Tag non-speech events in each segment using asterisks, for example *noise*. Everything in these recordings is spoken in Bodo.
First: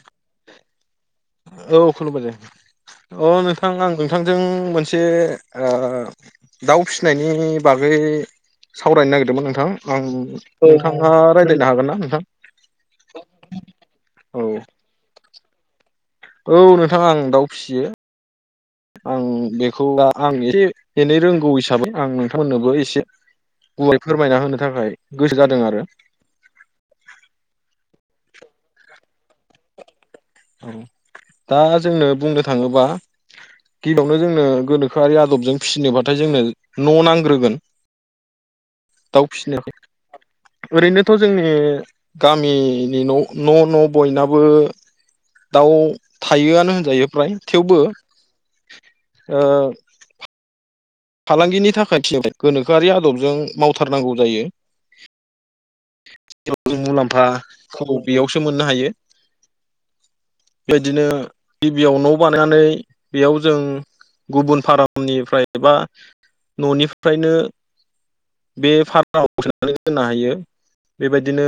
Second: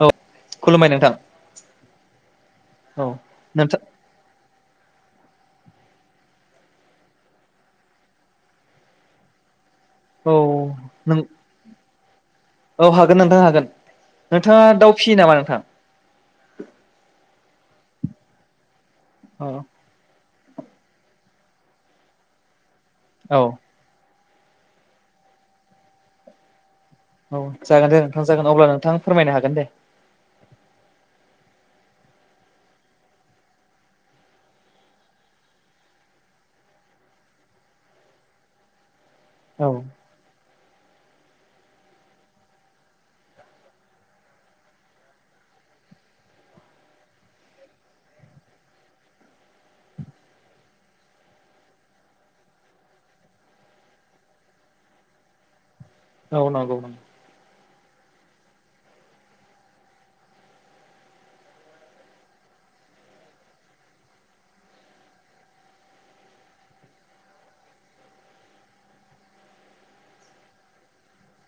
औ खुलुमबाय नोंथां औ खुलुमबाय दे औ नोंथां ओ नोंथां आं नोंथांजों आं मोनसे ओ दाउ फिसिनायनि बागै सावरायनो नागिरदोंमोन नोंथां औ आंथांहा नों रायज्लायनो हागोन ना नोंथां औ हागोन नोंथांङ हागोन औ नोंथाङा दाउ फियो नामा नों? आथ औ नोंथांङ आं दाउ फिसियो आं औ बेखौ ला आं एसे एनै रोंगौ हिसाबै आं नोंथांमोननोबो एसे औ गय फोरमायना होनो थाखाय गोसो जादों आरो औ जागोन दे नोंथां जागोन अब्ला नोंथां फोरमायनो हागोन दे औ दा जोंनो बुंनो थाङोबा गिबियावनो जोंनो गोनोखोआरि आदबजों फिसिनोबाथाय जोंनो न' नांग्रोगोन। दाउ फिसिनो औ ओरैनोथ' जोंनि गामिनि न' न' न' बयनाबो दाउ थायोआनो होनजायो फ्राय थेवबो ओ फालांगिनि थाखायथि गोनोखोआरि आदबजों मावथारनांगौ जायो औ नंगौ नंगौ मुलाम्फा खौ बेयावसो मोननो हायो बेदिनो गिबियाव न' बानायनानै बेयाव जों गुबुन फारमनिफ्राय एबा न'निफ्रायनो बे फार्माव फैनानै दोननो हायो बेबायदिनो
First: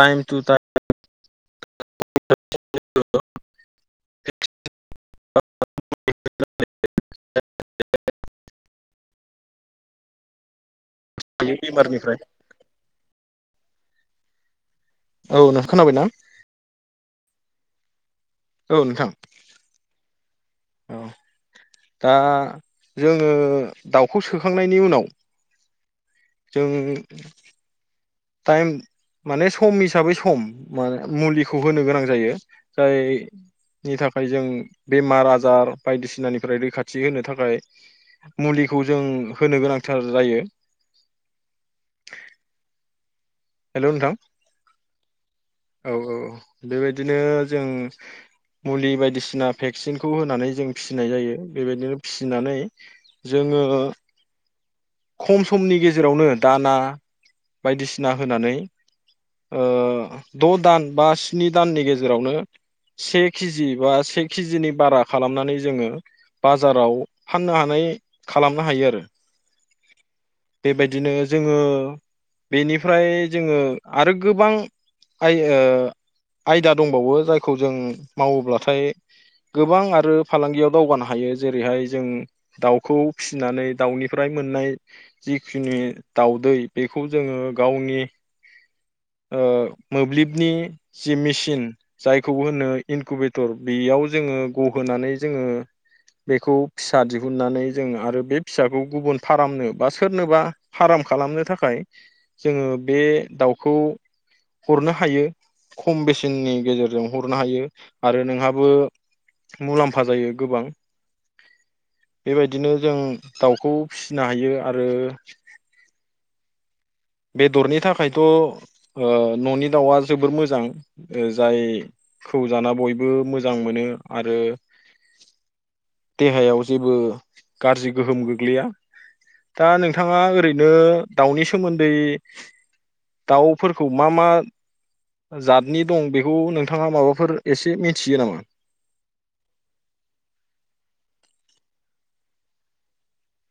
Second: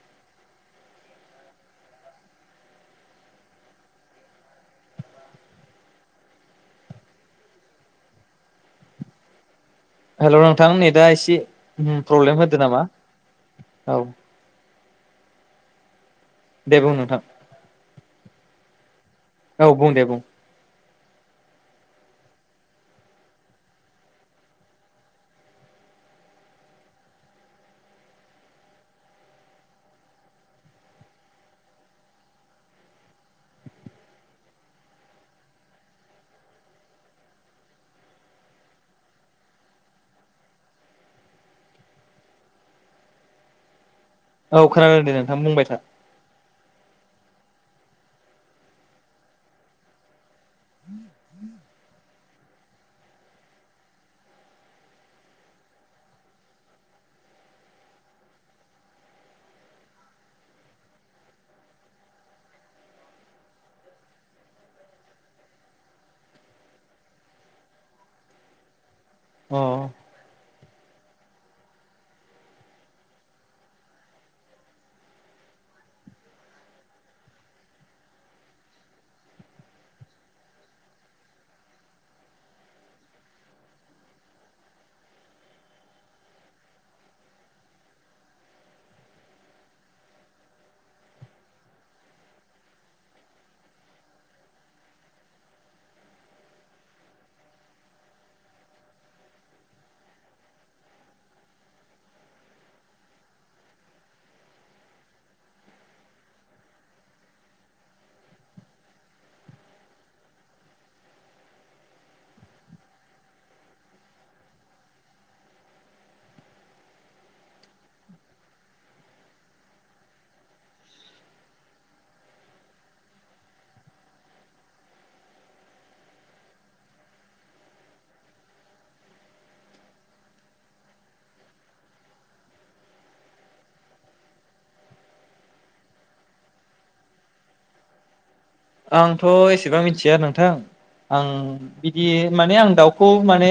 टाइम टु टाइम *unintelligible* *unintelligible* हेल' नोंथांनि दा एसे बेमारनिफ्राय प्रब्लेम होदो नामा? औ। औ नों खोनाबाय ना? दे बुं नथां औ नोंथां औ बुं दे बुं। औ दा जोङो दाउखौ सोखांनायनि उनाव जों टाइम माने सम हिसाबै सम म मुलिखौ होनो गोनां जायो जायनि थाखाय जों बेमार आजार बायदिसिनानिफ्राय रैखाथि होनो थाखाय मुलिखौ जों होनो गोनांथार जायो हेलौ नोंथां औ खोनादों दे नोंथां बुंबाय था औ औ बेबायदिनो जों मुलि बायदिसिना भेक्सिनखौ होनानै जों फिसिनाय जायो बेबायदिनो फिसिनानै जोंङो खम समनि गेजेरावनो दाना बायदिसिना होनानै ओ द' दान बा स्नि दाननि गेजेरावनो से केजि बा से केजिनि बारा खालामनानै जोंङो बाजाराव फाननो हानाय खालामनो हायो आरो। अ बेबायदिनो जोंङो बेनिफ्राय जोंङो आरो गोबां आय ओ आयदा दंबावो जायखौ जों मावोब्लाथाय गोबां आरो फालांगियाव दावगानो हायो जेरैहाय जों दाउखौ फिसिनानै दाउनिफ्राय मोननाय जिखिनि दाउदै बेखौ जोंङो गावनि ओ मोब्लिबनि जि मेसिन जायखौ होनो इनकुवेटर बेयाव जोंङो गहोनानै जोंङो बेखौ फिसा दिहुननानै जों आरो बे फिसाखौ गुबुन फारामनो बा सोरनोबा फार्म खालामनो थाखाय जोंङो बे दाउखौ हरनो हायो खम बेसेननि गेजेरजों हरनो हायो आरो नोंहाबो मुलाम्फा जायो गोबां बेबायदिनो जों दाउखौ फिसिनो हायो। आरो बेदरनि थाखायथ' न'नि दाउआ जोबोर मोजां जायखौ जाना बयबो मोजां मोनो आरो देहायाव जेबो गाज्रि गोहोम गोग्लैया दा नोंथाङा ओरैनो दाउनि सोमोन दै दाउफोरखौ मा मा जातनि दं बेखौ नोंथाङा माबाफोर एसे मिथियो नामा। आंथ' एसेबां मिथिया आरो नोंथां आं बिदि माने आं दाउखौ माने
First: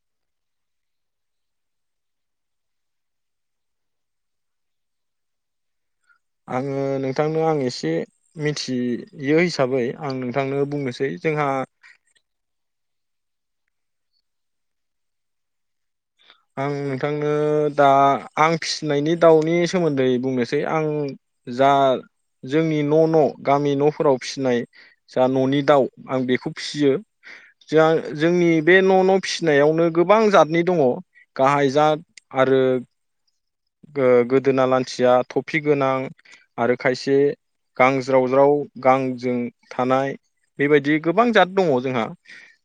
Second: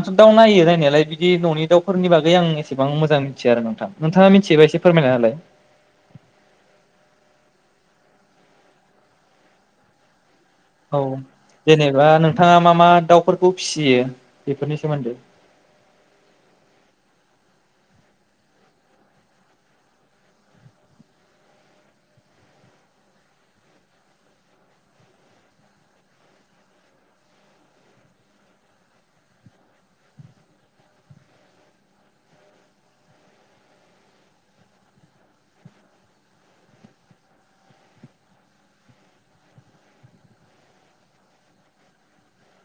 आंथ' दाउ नायो नायनायालाय बिदि न'नि दाउफोरनि बागै आं एसेबां मोजां मिथिया आरो नोंथां नोंथाङा मिथियोबा एसे फोरमायनाहोलाय। आंङो नोंथांनो आं एसे मिथियो हिसाबै आं नों औ जेनेबा नोंथाङा मा मा दाव फोरखौ फिसियो बेफोरनि सोमोन्दै आं नोंथांनो दा आं फिसिनायनि दाउनि सोमोन्दै बुंनोसै आं जा जोंनि न'-न' गामि न'फोराव फिसिनाय जा न'नि दाउ आं बेखौ फिसियो जों जोंनि बे न'-न' फिसिनायावनो गोबां जादनि दङ। गाहाय जात आरो गोदोना लान्थिया थफि गोनां आरो खायसे गांज्रावज्राव गांजों थानाय बेबायदि गोबां जात दंङ जोंहा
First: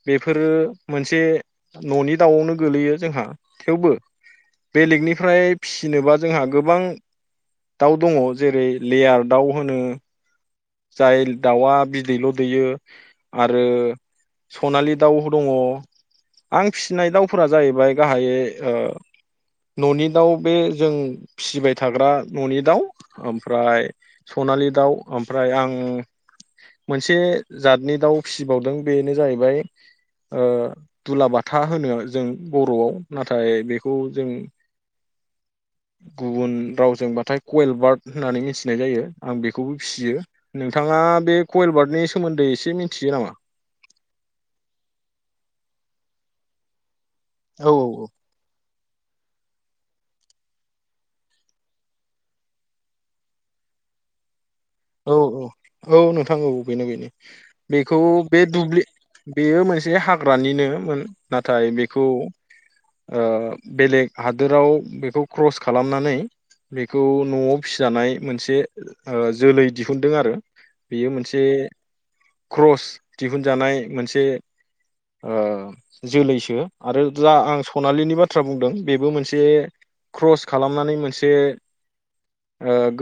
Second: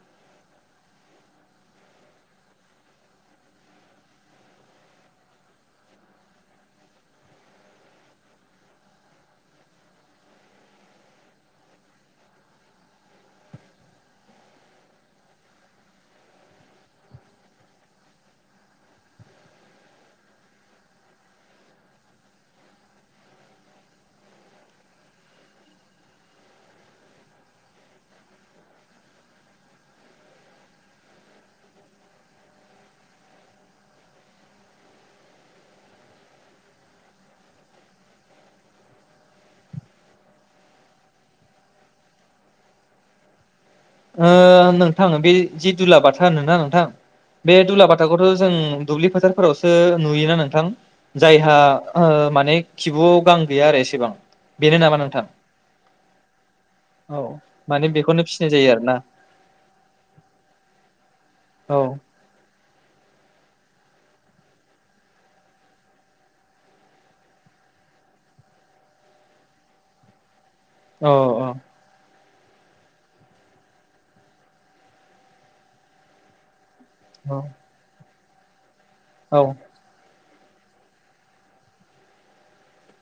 बेफोरो मोनसे न'नि दाउआवनो गोलैयो जोंहा थेवबो बे लेगनिफ्राय फिसिनोबा जोंहा गोबां दाउ दंङ जेरै लेयार दाउ होनो। जाय दाउआ बिदैल' दैयो आरो सनालि दाउ दङ आं फिसिनाय दाउफोरा जाहैबाय गाहायै न'नि दाउ बे जों फिसिबाय थाग्रा न'नि दाउ ओमफ्राय सनालि दाउ ओम फ्राय आं मोनसे जतनि दाउ फिसिबावदों बेनो जाहैबाय दुलाबाथा होनो जों बर'आव नाथाय बेखौ जों गुबुन रावजोंबाथाय कयेलबार्ट होननानै मिथिनाय जायो आं बेखौबो फिसियो। नोंथाङा बे कयलबार्टनि सोमोन्दै एसे मिथियो नामा। ओ नोंथां बे जि दुला बाथा होनोना नोंथां बे औ दुलाबाथाखौथ' जों दुब्लि फोथारफोरावसो नुयोना नोंथां जायहा माने खिबुआव गां गैया आरो एसेबां बेनो नामा औ नोंथां औ औ नोंथां औ बेनो बेनो औ माने बेखौ बेखौनो बे फिसिनाय जायो दुब्लि आरोना बेयो मोनसे हाग्रानिनो नाथाय औ बेखौ ओ बेलेग हादोराव बेखौ क्रस खालामनानै बेखौ न'आव फिसिजानाय मोनसे जोलै दिहुनदों आरो। औ बेयो मोनसे क्रस दिहुनजानाय मोनसे ओ जोलैसो। आरो जा आं सनालिनि बा थ्रा बुंदों। बेबो औ मोनसे क्रस खालामनानै मोनसे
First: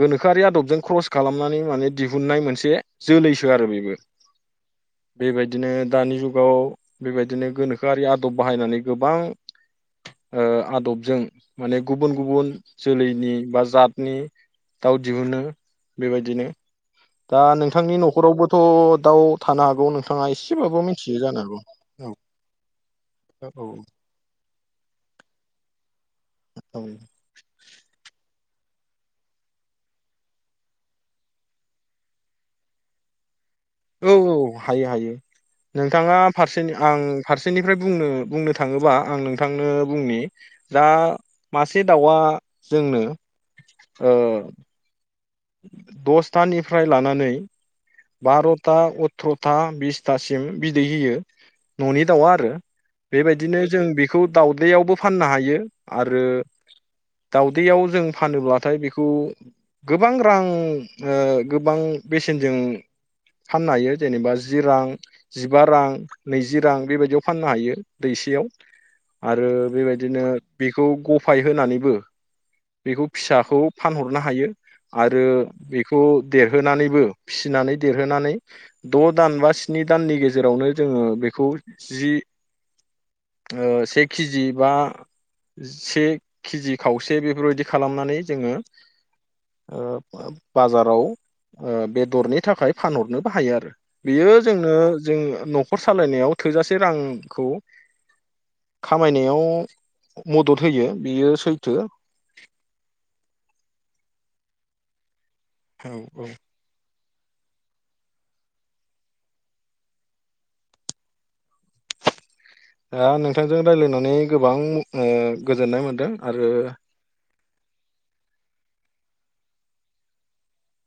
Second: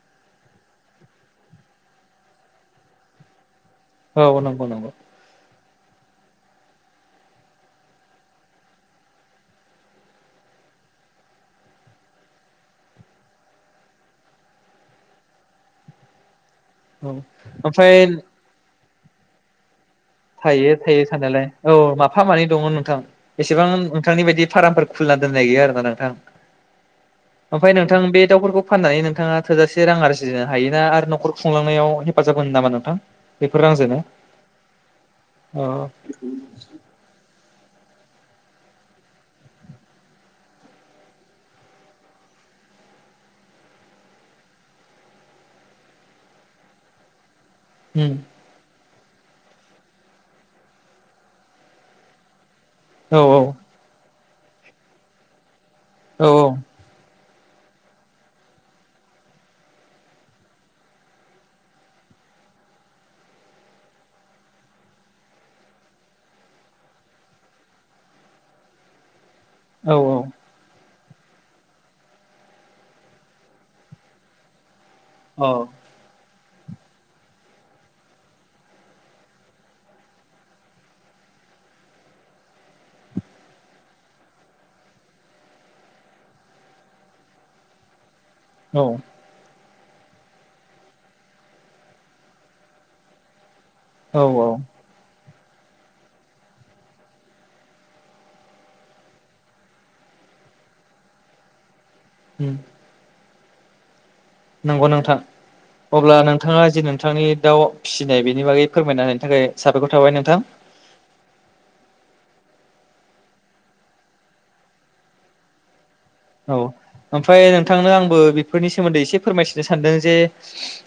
गोनोखोआरि आदबजों क्रस खालामनानै माने दिहुननाय मोनसे जोलैसो आरो बे औ नंगौ नंगौ बिदिनो दानि जुगाव बेबायदिनो गोनोखोआरि आदब बाहायनानै गोबां आदबजों माने गुबुन-गुबुन जोलैनि बा जातनि दाउ दिहुनो बेबायदिनो औ दा ओमफ्राय नोंथांनि न'खरावबोथ' दाव थानो हागौ नों थायो थायो थानायालाय औ माफा मानै दङ नोंथां एसेबां नोंथांनि बायदि फार्मफोर खुलिना दोननाय गैया आरोना नोंथां। औ ओमफ्राय नोंथां बे दाउफोरखौ फाननानै नोंथाङा थोजासे रां आरजिनो हायो ना आरो न'खर खुंलांनायाव हेफाजाब होनो नामा नोंथां? बेफोर रांजोंनो औ औ हायो हायो अ नोंथाङा फारसेनि आं फारसेनिफ्राय बुंनो बुंनो थाङोबा आं नोंथांनो बुंनि दा मासे दाउआ जोंनो ओ दसथानिफ्राय लानानै उम बार'था थथा बिसथासिम बिदै होयो न'नि दाउआ आरो। औ बेबायदिनो जों बे बेखौ दावउदैयावबो फाननो हायो। आरो औ दाउदैयाव जों फानोब्लाथाय बेखौ गोबां रां ओ गोबां बेसेनजों फाननो हायो जेनेबा जि रां जिबा रां नैजि रां बेबायदियाव फाननो हायो दैसेयाव आरो औ बेबायदिनो बेखौ ग फाय होनानैबो बेखौ फिसाखौ फानहरनो हायो। आरो औ बेखौ देरहोनानैबो फिसिनानै देरहोनानै द' दान बा स्नि दाननि गेजेरावनो जोङो बेखौ जि से केजि बा से केजि खावसे बेफोरबायदि खालामनानै जोङो औ ओ बाजाराव ओ बेदरनि थाखाय फानहरनोबो हायो आरो। औ बेयो औ जोंनो जों न'खर सालायनायाव थोजासे रांखौ खामायनायाव मदद होयो बियो सैथो। उम नोंगौ नोंथां अब्ला औ औ नोंथाङा जे नों नोंथांनि दाउ फिसिनाय बेनि बागै फोरमायना होनायनि थाखाय साबायखर थाबाय नोंथां। दा नोंथांजों रायज्लायनानै गोबां उम गोजोननाय मोनदों। आरो ओमफाय नोंथांनो आंबो बेफोरनि सोमोन्दै एसे फोरमायथिनो सानदों जे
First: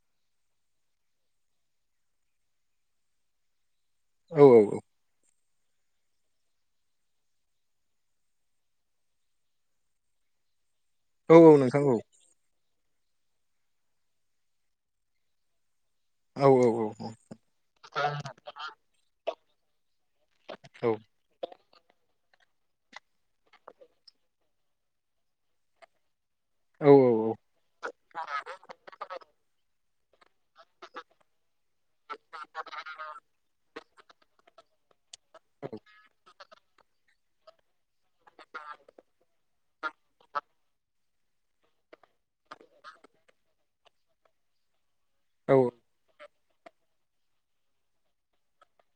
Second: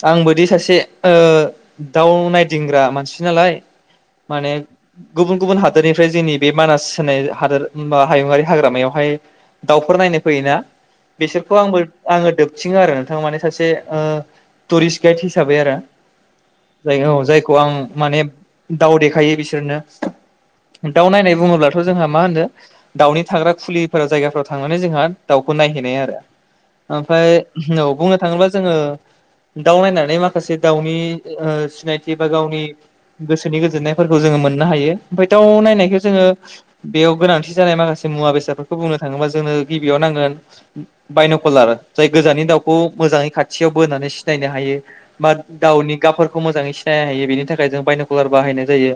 आंबोदि सासे ओ दाउ नायदिंग्रा मानसि नालाय औ माने गुबुन गुबुन हादोरनिफ्राय जोंनि बे मानास होनाय हादोरा हायुङारि हाग्रामायावहाय दाउफोर नायनो फैयोना औ औ बिसोरखौ आंबो नोंथां औ आङो दोब सिङ आरो नोंथाङा माने सासे ओ टुरिस्ट गाइड हिसाबै आरो। औ जाय औ जायखौ आं माने दाउ देखायो बिस दोननो औ दाउनायनाय बुङोब्लाथ थ' जोंहा मा होनो दाउनि थाग्रा खुलिफोराव जायगाफोराव थांनानै जोंहा दाउखौ नायहैनाय आरो। ओमफ्राय औ बुंनो थाङोब्ला जोङो दावबायनाय एबा माखासे दाउनि ओ सिनायथि बा गावनि गोसोनि गोजोननायफोरखौ जोङो मोननो हायो। ओमफ्राय दाउ नायनायखौ जोङो बेयाव गोनांथि जानाय माखासे मुवा बेसादफोरखौ बुंनो थाङोबा जोंनो बेयाव नांगोन बायन'कलार जाय गोजाननि दाउखौ मोजाङै खाथियाव बोनानै सिनायनो हायो‌। मा औ दाउनि गाबफोर खौ मोजाङै सिनायनो हायो बेनि थाखाय जों बायन'कुलार बाहायनाय जायो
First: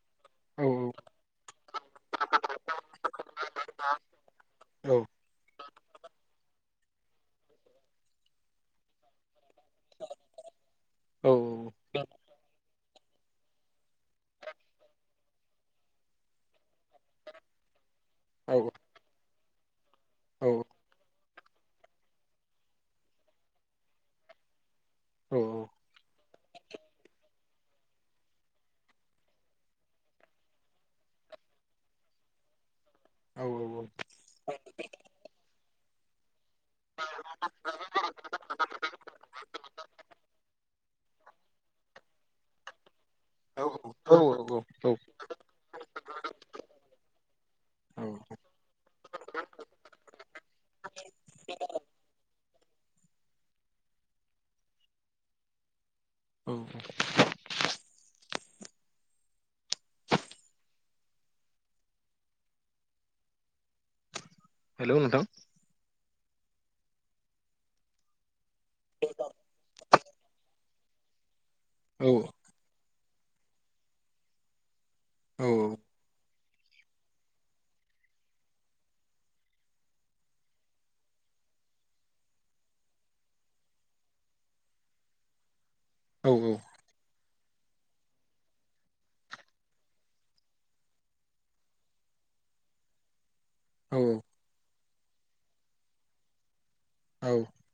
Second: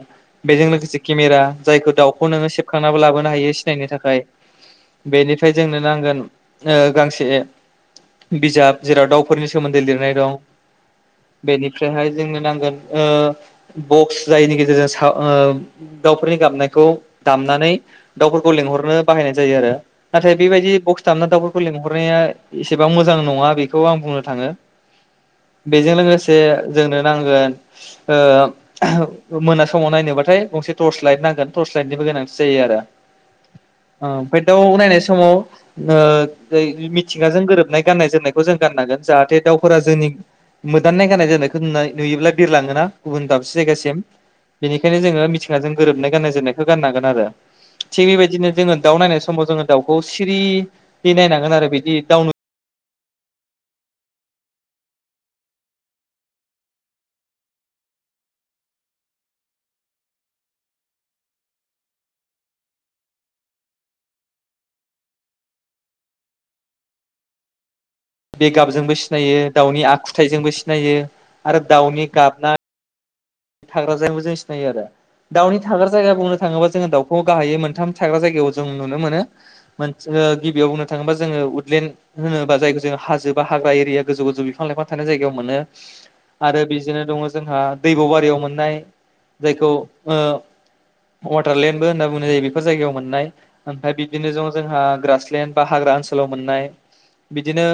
बेजों लोगोसे केमेरा जायखौ दाउखौ नोङो सेबखांनानैबो लाबोनो हायो सिनायनायनि थाखाय बेनि जोंनो नांगोन ओह‌ गांसे बिजाब जेराव दाउ फोरनि सोमोन्दै लिरनाय दं बेनिफ्रायहाय जोंनो नांगोन ओह बक्स जायनि गेजेरजों सा ओ दाउफोरनि गाबनायखौ दामनानै दाउफोरखौ लेंहरनो बाहायनाय जायो आरो नाथाय बिबायदि बस दामना दाउफोरखौ लेंहरनाया एसेबां मोजां नङा बेखौ आं बुंनो थाङो। बेजों लोगोसे जोंनो नांगोन ओह मोना समाव नायनोबाथाय थस लाइतनिबो गोनांथि जायो ओह दाउ नायनाय समाव ओह मिथिंगाजों गोरोबनाय गाननाय जोमनायखौ जों गाननांगोन जाहाथे दाउफोरा जोंनि मोदाननाय गाननाय जोमनायखौ नुयोब्ला बिरलाङोना गुबुन दाबसे जायगासिम औ बेनिखायनो जोङो मिथिंगाजों गोरोबनाय गाननाय जोमनायखौ गाननांगोन आरो औ थिग बेबायदिनो जोङो दाउ नाय समाव जोङो दाउखौ सिरियै नायनांगोन आरो बिदि दाउनो औ हेलौ नोंथां बेगाबजोंबो सिनायो दाउनि आखुथाइजोंबो सिनायो आरो औ दाउनि गाबनाय थाग्रा जायगायावो जों सिनायो आरो औ दाउनि थाग्रा जायगा बुंनो थाङोबा जोङो दाउखौ गाहायै मोनथाम थाग्रा जायगायाव जों नुनो मोनो गिबियाव बुंनो थाङोबा जोङो उदलेड होनोबा जायखौ जोंहा हाजोब बा हाग्रा एरिया गोजौ गोजौ बिफां लाइफां थानाय जायगायाव मोनो औ आरो बिजोंनो दङ जोंहा दैबारि दैयाव मोननानाय जायखौ ओ वाथारलेण्डबो होनना बुंनाय जायो बेफोर जायगायाव मोननाय ओमफ्राय औ बिनो ज जोंहा ग्रसलेण्ड बा हाग्रा ओनसोलाव मोननाय औ बिदिनो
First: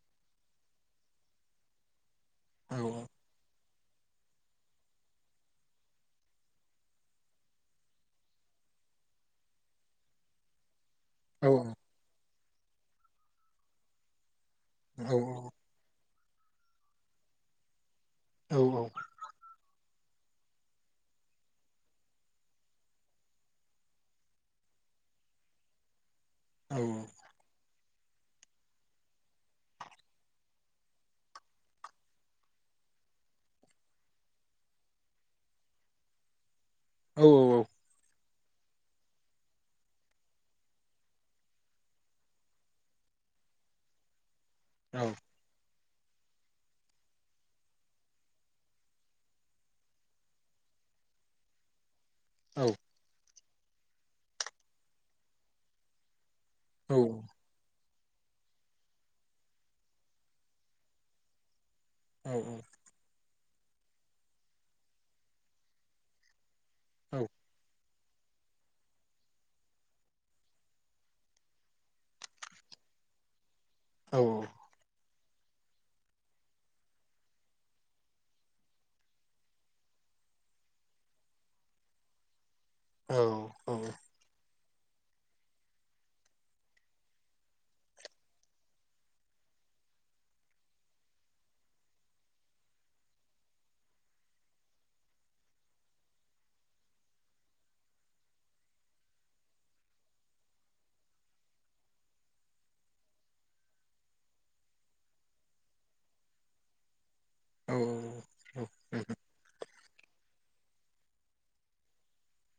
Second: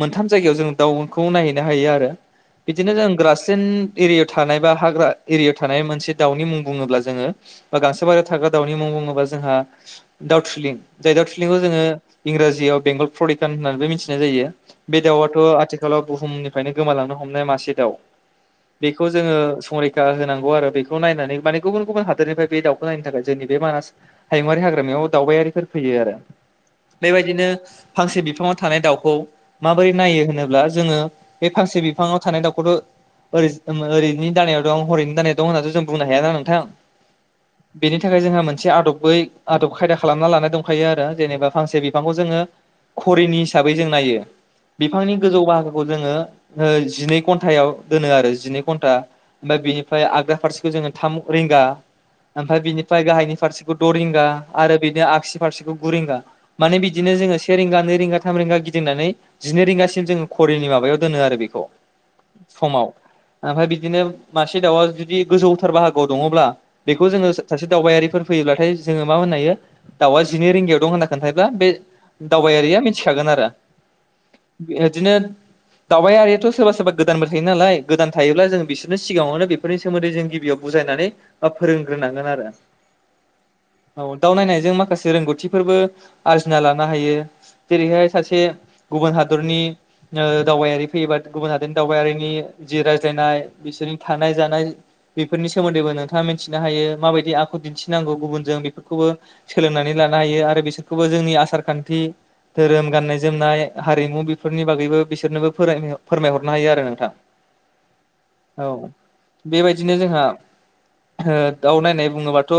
मोनथाम जायगायाव जों दाउखौ नायहैनो हायो आरो औ बिदिनो औ जों ग्रासलेण्ड एरियायाव थानाय बा हाग्रा एरियायाव थानाय मोनसे दाउनि मुं बुङोब्ला जोङो बा गांसो बारियाव थाग्रा दाउनि मुं बुङोब्ला जोंहा दाउ थुलिं जाय दाव औ थिलिंखौ जोङो इंराजियाव बेंगल प्रडिटान होन्नानै मिथिनाय जायो। बे औ दाउ आथ' आथिखालाव बुहुमनिफ्रायनो गोमालांनो हमनाय मासे दउ। बेखौ जोङो संरैखा होनांगौ आरो बेखौ नायनानै माने गुबुन गुबुन हादोरनिफ्राय बे दाउखौ नायनो थाखाय जोंनि बे मानास हायुङारि हाग्रामायाव दावबायारिफोर फैयो आरो। बेबायदिनो फांसे बिफाङाव थानाय दाउखौ माबोरै नायो होनोब्ला जोङो बे फांसे बिफाङाव थानाय दाउखौथ' ओ ओरैनि दानायाव हरैनो दानाय दं होननानैथ' जों बुंनो हायाना नोंथां? बेनि थाखाय जोंहा मोन मोनसे आदबै आदब खायदा खालामना लानाय दंखायो आरो जेनेबा फांसे बिफांखौ जोङो घरिनि हिसाबै जों नायो बिफांनि गोजौ बाहागोखौ जोङो ओ जिनै घन्टायाव दोनो आरो जिनै घन्टा ओमफ्राय बेनिफ्राय आगदा फारसेखौ जोङो थाम रिंगा ओमफ्राय बिनिफ्राय गाहायनि फारसे द' रिंगा आरो बेदिनो आगसि फारसेखौ गुरिंगा माने बिदिनो जोङो सेरें गानो रिंगा थाम रिंगा गिदिंनानै जिनै रिंगासिम जोङोघरिनि माबायाव दोनो आरो बेखौ समाव ओमफ्राय बिदि बिदिनो मासे दाउआ जुदि गोजौथार बाहागोआव दङब्ला बेखौ जोङो सासे दावबायारि फोर फैयोब्लाथाय जोङो मा होननो हायो दाउआ जिनै रिंगायाव दं होनना खोन्थाब्ला बे दावबायारिया मिथिखागोन आरो। बिदिनो दावबायारियाथ' सोरबा सोरबा गोदानबो थायो नालाय गोदान थायोब्ला जों बिसोर सिगाङावनो बेफोरनि सोमोन्दै जों गिबियाव बुजायनानै फोरोंग्रोनांगोन आरो औ दाउ नायनायजों मा माखासे रोंगौथिफोरबो आरजिना लानो हायो जेरैहाय सासे गुबुन हादरनि दावबायारि फैयोबा गुबुन हादरनि दावबायारिनि जि रायज्लायनाय बिसोरनि थानाय जानाय बेफोरनि सोमोन्दैबो नोंथाङा मिथिनो हायो माबायदि आखु दिन्थिनांगौ गुबुनजों बेफोरखौबो सोलोंनानै लानो हायो। आरो बिसोरखौबो जोंनि आसार खान्थि धोरोम गाननाय जोमनाय हारिमु बेफोरनि बागैबो फोरमाय हरनो हागोन आरो नोंथां औ औ बेबायदि बिदिनो जोंहा ओ दाउ नायनाय बुङोबाथ'